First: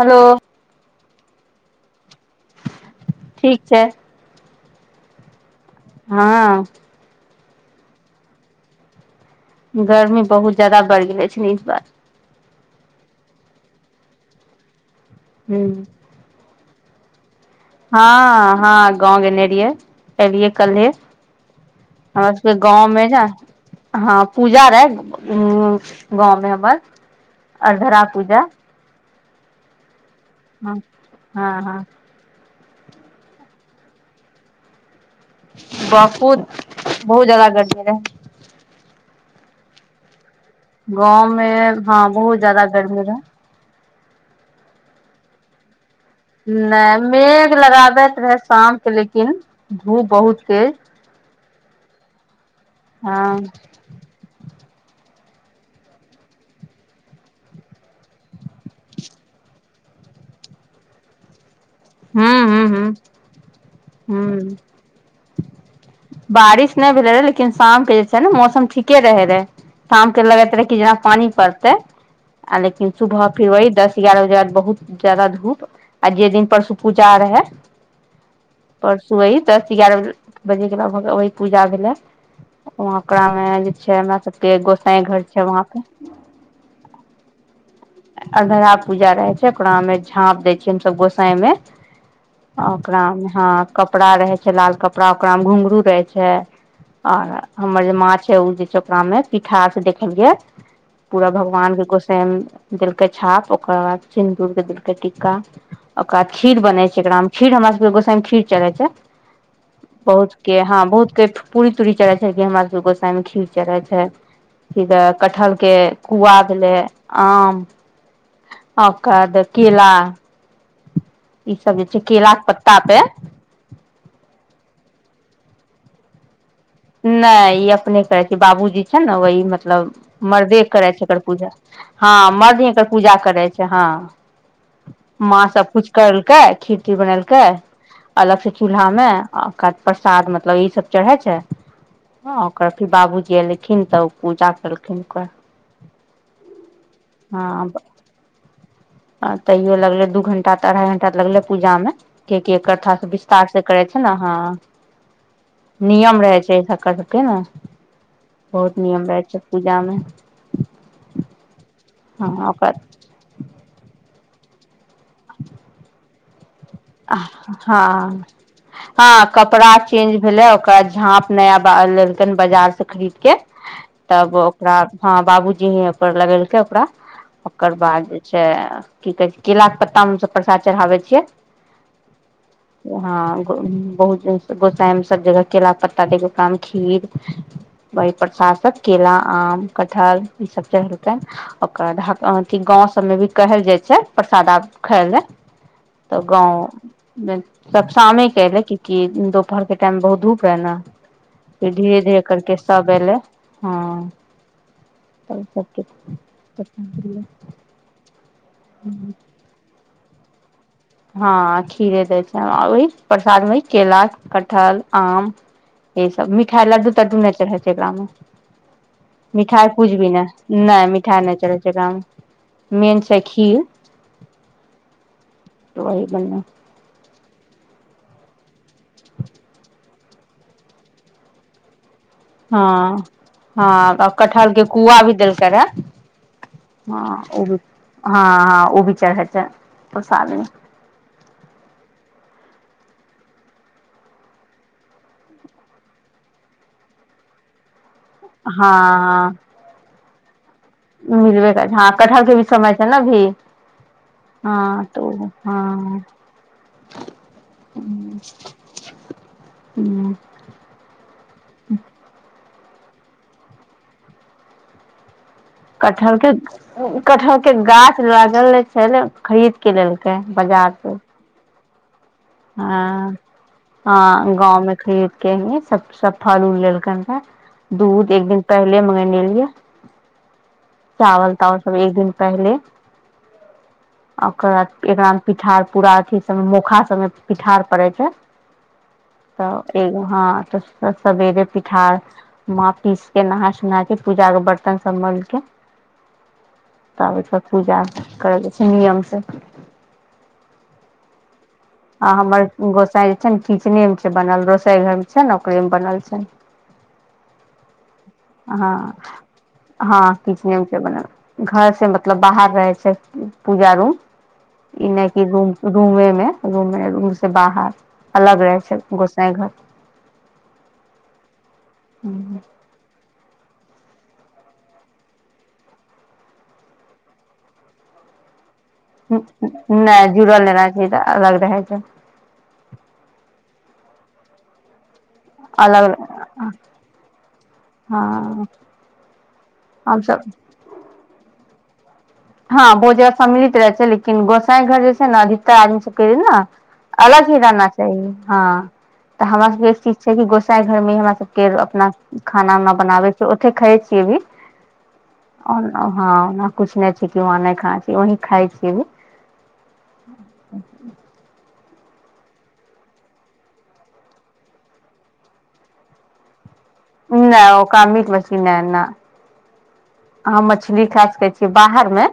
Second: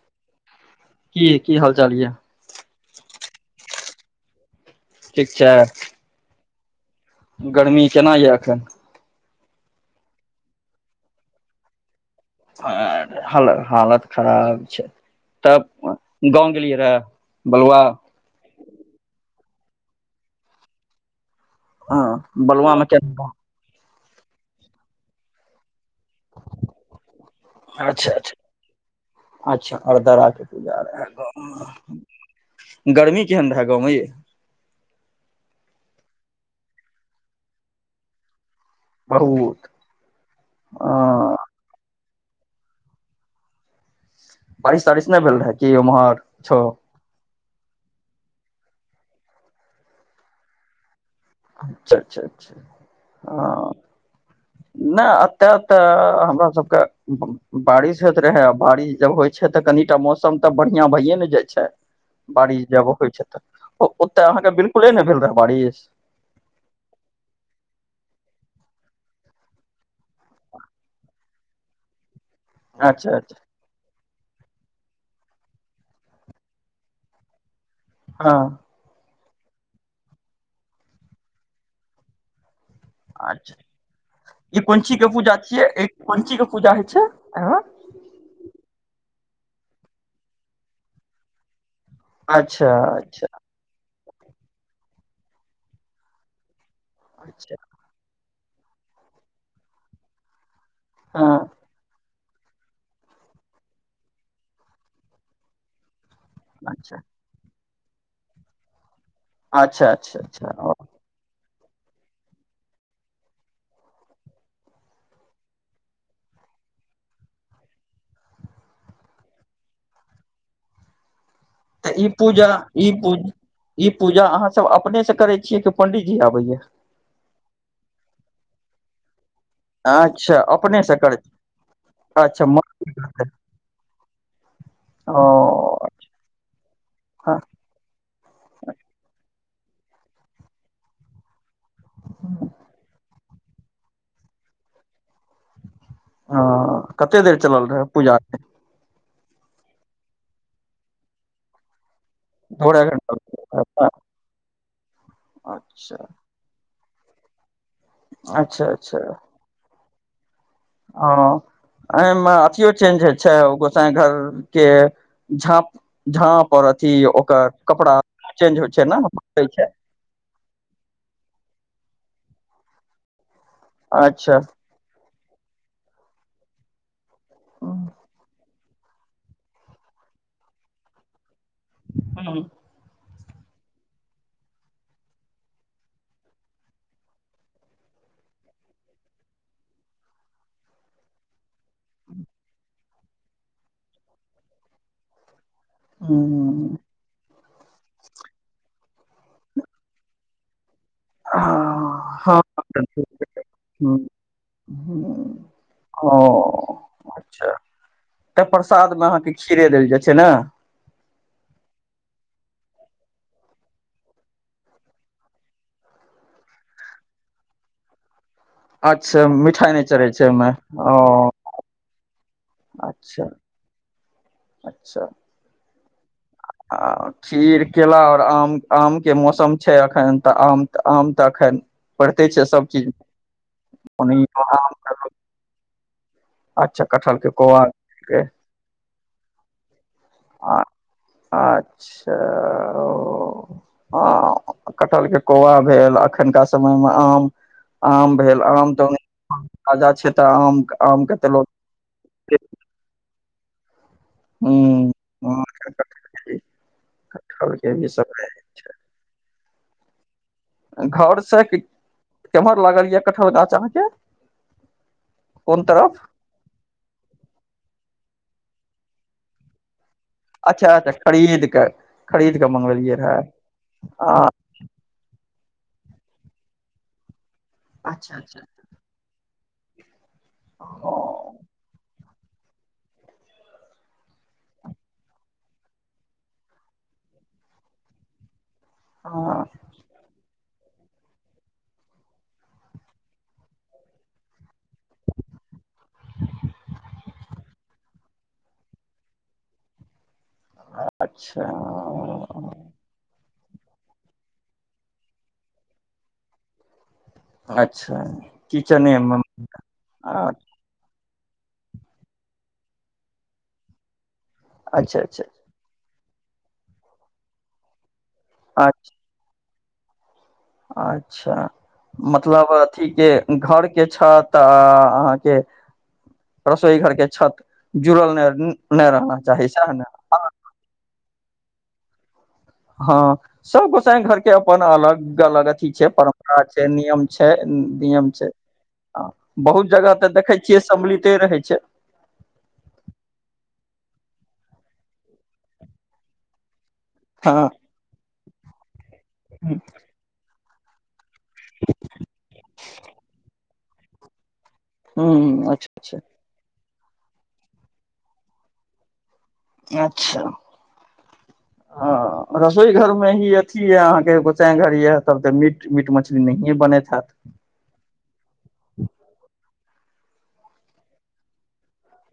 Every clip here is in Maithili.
हेलो। जी की हाल चाल यै? ठीक छै। ठीक छै। हँ। गर्मी केना यऽ एखन? गर्मी बहुत ज्यादा बढ़ि गेले छै, इस बार। आ हालत खराब छै, ह तब गाव गेलियै बलुआ हँ, हँ, गाव गयने रहियै एलियै कल्हे। हँ हमर सभके बलुआ मे गावमे ने केना? हँ, पूजा रहे उ गावमे हमर अरदरा अच्छा अच्छा पूजा। अच्छा अरदरा रहा हँ त हँ हँ [unintelligible] गर्मी केहन रहै गावमे ये। बहुत बहुत ज्यादा गर्मी रहै। बहुत। अ गावमे हँ, बहुत जदा गर्मी रहै। बारिश तारिश नहि भेल रहै कि ओम्हर। नहि मेघ लगाबैत रहै शामके लेकिन धूप बहुत तेज। अच्छा, अच्छा, हँ। नहि एते तऽ हमरा सभके बारिश होइत रहै आ बारिश जब होइ छै, तऽ कनिटा मौसम तऽ बढ़िआं भइए ने जाइ छै। ह बारिश ह ह जेबो होइ छै, तऽ ओते ह अहाँकेँ बिल्कूल ने भेल रहै बारिश बारिश नहि भेले रहे लेकिन शामके जे छै ने मौसम ठीके रहे रहे। शामके लगैत रहै कि जेना पानि पड़तै। आ लेकिन अच्छा सुबह अच्छा फिर वही दस एगारह बजे बाद बहुत ज्यादा धूप आ जे दिन परसु। पूजा रहै। हँ। परसू अही दस एगारह बजेके लगभग वही पूजा भेलै। वकरा मे अच्छा जे छै, हमरा सभके ई कोन चीज के गोसाई घर पूजा छै, छियै वहाँ ई पे [unintelligible] अरदरा पूजा रहै छै, ओकरामे झाँप दै छियै, हमस गोसाई मे अच्छा ओकरा अच्छा मे ह। कपड़ा रहे छै, लाल कपड़ा ओकरामे घुघरु रहे छै। आर अच्छा हमर जे माछ छै, उ जे छै ओकरामे पिठारसे देखलिये पूरा हँ भगवान के गोसाै। देलकै छाप ओकररा बाद सिन्दूर के देलकै टिका ओकरााद खीर बन अच्छा छै एकरा मे खीर हमरा सबके गोसाई के खीर चरहै छै अच्छा अच्छा बहुत अच्छा के ओ हँ बहुत के पूरी तूरी चढ़ै छै कि हमरा सबके गोसाई मे खीर चढ़ै छै कटहल के कुआ भेले आम ओ काद केलाा तऽ ई केला के पूजा पत्ता ई पे ई पूजा अहाँ सब अपने से करै छियै कि पंडीजी आबैया नाय ई अपने करै छी बाबूजी छै ने वहि मतलब मतलब अच्छा मर्दे अपने करै से छै एकर छी। पूजा हँ अच्छा म मर्द ही एकर पूजा करै छै हँ ओ माँ सब कुछ करलकै खिर खीर बनेल हँ के अलग से चूल्हा में ओकाबाद प्रसाद मतलब ई सब चढ़े छै आ ओकरा फेर बाबूजी एयलखिन त ओ पूजा केलखिन ओकर ह कते देर चलल रहए पूजा आ तैयो लगले दू घंटा त अढ़ाई घंटा त लगले पूजा मे क एक दू अढ़ाई कथा विस्तार से करै घंटा छै ने हँ अच्छा नियम रहै छै करके ने अच्छा बहुत नियम रहै छै पूजामे ह एहिमे अथियो चेंज छै सिटी घर के झाँप झाँप और अथी ओकर कपड़ा हँ चेंज होय छै ने हँ पे छै कपड़ा चेंज भेलै ओकरा झाँप नया लेलकैन बाजार से खरीद के तब अच्छा ओकरा हँ बाबूजी ही पर लगेलकै ओकरा ओकर हूँ बाद जे छै की कहै छै केलाके पत्ता हमसभ प्रसाद चढ़ाबै छियै हँ ह हँ बहुत गोसाईमे सब जगह केला पत्ता दे के ओकरामे खीर वही प्रसादसँभ केला आम कटहल ईसभ चढ़ेलकै ओकर बाद अथी गाँंव सबमे भी कहल जाइ छै प्रसाद आ खायल जाय तऽ हूँ गाँवमे सब शामेके एलै क कि दुपहरके टाइममे बहुत धूप रहै ने फेर धीरे धीरे हँ करके सभ अयलै हँ तब सबके ओ अच्छा त प्रसाद मे अह खीरे देल जाय छै ने हँ खीरे दै छै आ ओही प्रसादमे केरा कटहल आम ई सब मिठाई लड्डू तडू नहि चढ़ै छै ए गाम मे अच्छा मिठाइ नहि कुछ भी चढ़ै छै ओहिमे नहि नहि ओ मिठाइ नहि चलै छै गाममे मे अच्छा छैखीर अच्छा त वही बन आ खीर केला आओर आम आम के मौसम छै एखन तऽ आम आम त एखैन हँ हँ अ ओनहि कटहर के कोआ भी देलकै रहे अच्छा कटहल हँ के ओ भी कोआ के हँ हँ ओ भी चढ़ै छै प्रसादमे आ अच्छा ओ ह कटहलके कौआ भेल एखुनका समयमे आम आम भेल आम तने हँ ताजा छै त आम के तऽ लोक मिलबे कर छै हँ कटहर के भी समय छै ने अभी हँ हूँ त हँ कटहल के भी सब है। ह हू घर से केम्हर लागल ये कटहल गाछ अहाँ के कटहर के कटहर के गाछ लागल ने छै ने खरीद के लेलकै अच्छा बजार अच्छा खरीद कए हँ आ हँ गाँवमे खेद के ह सब [unintelligible] फालूल लेलकनि रह दूध अच्छा एक दिन अच्छा पहिले मगेने लियए चावल तावल सब एक दिन पहले ओकर बाद एकरा पिठार पूरा अथी सब मोखा सब पिठार पड़ै छै हँ तऽ एगो हँ त सबेरे पिठार मा पीस के नहा सोना के पूजा के बर्तन सब मल के तब ओहिठियाँ कऽ पूजा करल जाइ छै नियमसँ अच्छा आ हमर गोसाई जे छै ने किचने मे छै बनल रोसोई घर मे छै ने ओकरे मे बनल छै अच्छा हँ किचने मे हँ आ किचने मे छै बनल घर से मतलब बाहर रहै छै पूजा रूम ई अच्छा नहि अच्छा कि रूम रूमे मे रूमे रूम से बाहर अलग रहे छै गोसाईं घर अच्छा मतलब अथी के घर के छत आ अहाँके रसोई घर के छत जुड़ल नहि [unintelligible] चाही सएह ने नहि जुड़ल लेना ची तऽ अलग रहै छै हँ सब गोसाई घरके अपन अलग अलग अथी छै परम्परा छै नियम छै हँ नियम छै बहुत जगह तऽ हमसभ देखै छियै सम्मिलिते रहै छै हँ भोजा सम्मिलित रहै छै लेकिन गोसाई घर जे छै ने अधिकतर आदमी सबके ने अलग हँ ही रहना चाही हँ तऽ हमरा ह सबके एक चीज छै कि गोसाईं घर मे ही हमरा सब के अपना खाना उना बनाबै छियै ओते खाइ छियै भी अच्छा अच्छा हँ कुछ नहि छै वहाँ नहि खाना छी वहीं खाइ छियै भी अच्छा हँ रसोई घर मे ही अथी ये अहाँके गोसाईं घर ये तब ते मीट मीट मछली नहिये बनेत नहि नहि ओकरा मीट मछली नहि ने अहाँं मछली खाय सकै छी बाहर मे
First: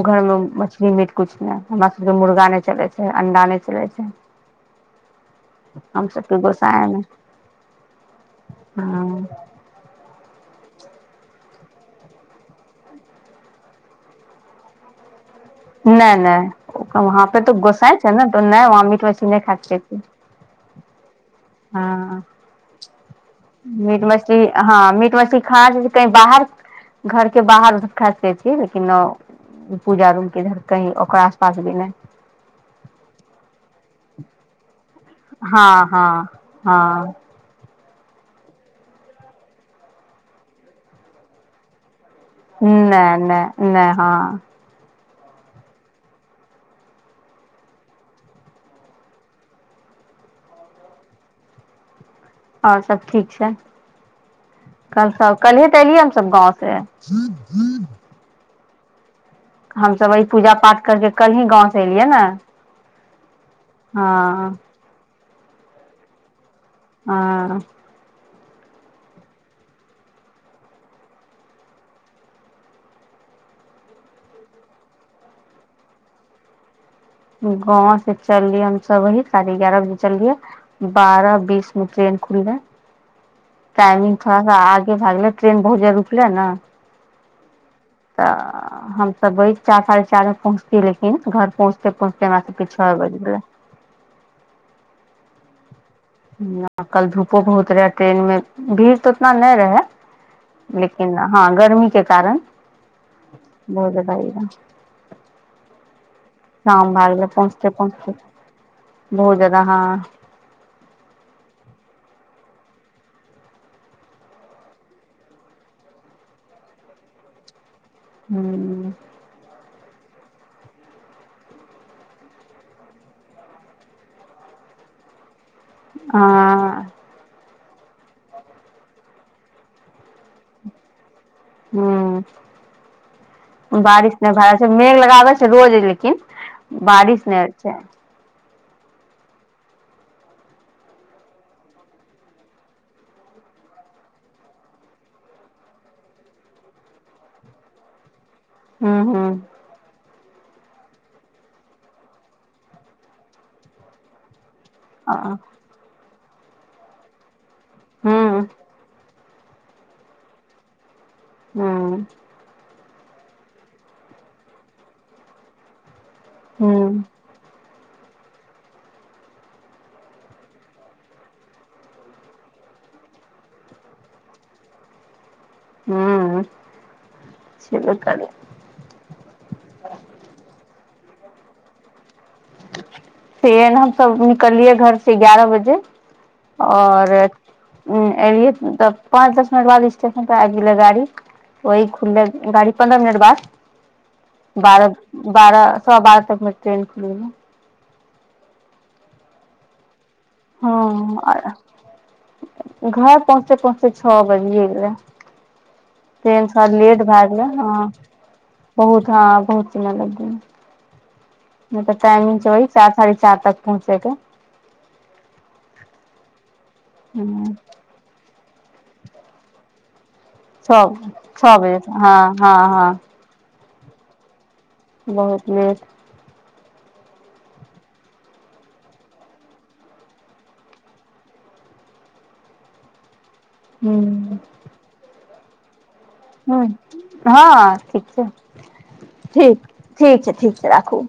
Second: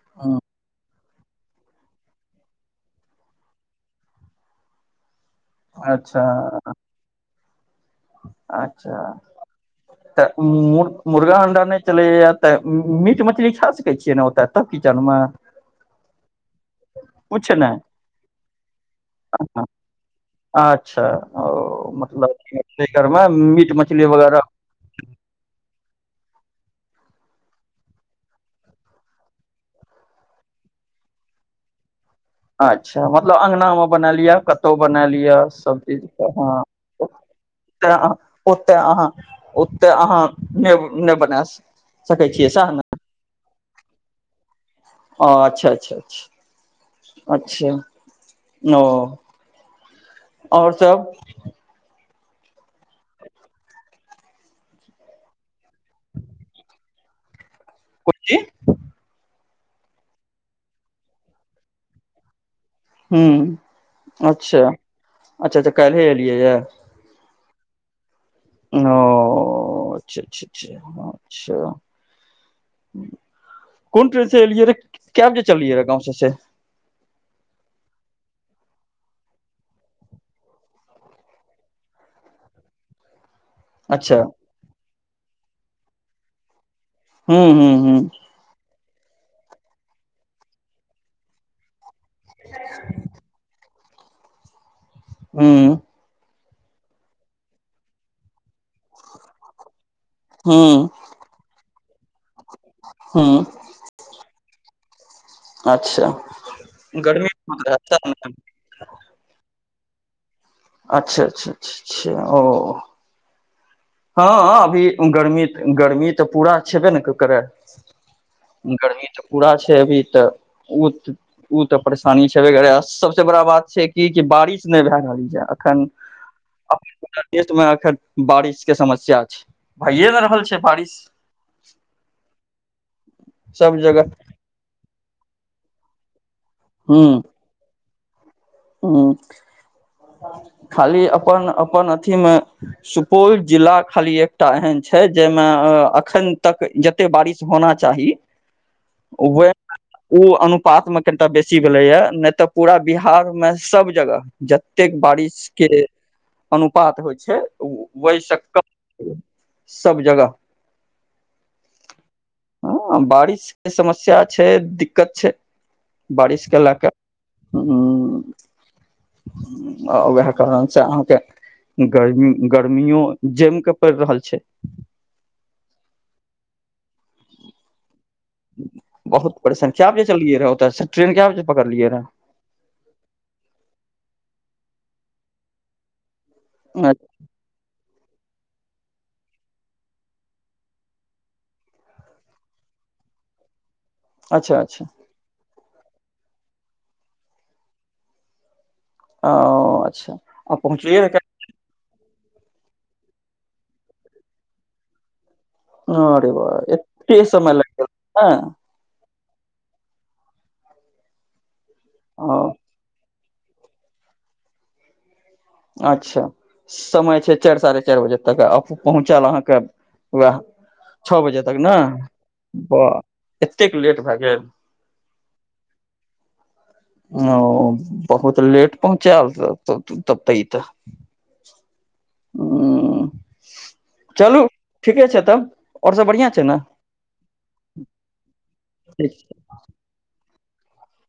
घर मे हूँ मछली मिट कछु नहि हमरा सबके मुर्गा नहि चलै छै अंडा नहि चलै छै हम अच्छा सबके गोसाईमे अच्छा तऽ मु मुर्गा अण्डा नहि चलैए तऽ मीट मछली खा सकै छियै ने ओतऽ तब कीचनमे नहि नहि वहाँ पे तो नहि गोसाईं छै ने नहि वहाँ पे तो मीट मछली नहि खाए अच्छा ओ मतलबमे मीट मछली वगैरह हँ मीट मछली खाना चाह कही बाहर घर के बाहर खा सकै छी लेकिन पूजा रूम केधर कही ओकरा आस पास भी नहि अच्छा मतलब अङ्गनामे बनाए लियअ कतहु बनायल यअ सभचीजके हँ अ ओते अहाँ ओते अहाँ बना सकै छियै सएह ने नहि नहि नहि हँ ओ अच्छा अच्छा अचछा अच्छा ओ आओर सब आओर सब ठीक छै कल सब कल्हे तऽ एलियै हमसब गाँव से कोन ची हमस अह पूजा पाठ करके कल ही गाँंव से एलियै ने हूंम्म हँ अच्छा अच्छा अच्छा कल्हिये एलियै यऽ हँ ओ अच्छा अच्छा अच्छा कोन ट्रेन से एलियै रहे कै बजे चलियै रहे गाँंव सँ से गाँंव से चललियै हम सब वही साढ़े एगारह बजे चललियै बारह बीस मे ट्रेन खुललै ने [inaudible] टाइमिग थोड़ा सा आगे भाग गेले ट्रेन बहुत जा रुकले ने। हूँ, हूँ, हूँ। तऽ हमस वहि चार साढ़े चारि बज पहुँचतियै लेकिन घर पहुँचते पहुँचते [unintelligible] के छुओ बज बै हू। कल धूपो बहुत रहे ट्रेनमें भीड़ तऽ उतना नहि रहे हूँ लेकिन हँ, गर्मीके कारण हूँ बहु ज। अच्छा शाम भागल गर्मी पहुँचत बहुत रहता है पहुँचत। न। बहु ज्यादा। अच्छा, अच्छा, अच्छा ओ हँ, अभी गर्मी, गर्मी तऽ पूरा छेबे ने ककरे। हूँ गर्मी तऽ पूरा छै, अभी तऽ ओ ओ तऽ परेशानी छेबे कर सभसे बड़ा बात छै, कि बारिश नहि भए रहल य। अखन हँ देशमे एखन बारिश। के समस्या छै, भइए नहि रहल छै, बारिश। हू, सब जगह बारिशमे भार। मेघ लगाबै छै, रोज लेकिन बारिश नहि होइ छै। हू, खाली अपन अपन अथीमे। सुपौल जिला खाली एकटा एहन छै, जाहिमे एखन तक जाते बारिश होना चाही। हूँ हूँ ओ अनुपातमे कनिटा बेसी भेलैए नहि तऽ पूरा बिहार। मे सभ जगह जतेक बारिशके अनुपात होइ छै। हूँ वैशक सभ जगह। हँ। बारिशके समस्या छै, दिक्कत छै, बारिशके लए कऽ। हूँ हू। आ वाहे कारण छै अहाँकेँ गर्मी गर्मियो जमके पड़ि रहल छै। हू, कर। बहुत परेशानके बजे चलियै रहै ओत ट्रेन क्य बजे पकड़लियै रहै? से हमसँ निकललियै घरसे एगारह बजे रहए और एलियै तऽ पाँच दस मिनट बाद स्टेशन पर आ गेले गाड़ी। ओहि खुुले रहै गाड़ी पन्द्रहा मिनट बाद। अच्छा अच्छा बारह बारह सवा बारह तकमे ट्रेन खुल ह ओ, अच्छा। आ पहुँचलियै रह हँ, घर पहुँचते पहुँचते छओ बजि गेलै। अरे ट्रेन वाह सभ लेट एते भए गेलै समय लागि ह। गेल बहुत, हँ बहुत समय लगै ह। म तऽ टाइमिंग छै, हँ वही चार साढ़े चार तक पहुँचेके। अच्छा, समय छै, ह सारी साढ़े चारि बजे तक पहुँचल अहाँकेँ उएह। छओ बजे तक ने ब एतेक लेट भए गेल। बहुत लेट। ओ बहुत लेट पहुँचा यल। तब तऽ ई तऽ ह चलू। ह ठीके छै, तब और सभ बढ़िया छै। ने हँ ठीक छै, ठीक ठीक छै, ठीक छै राखू।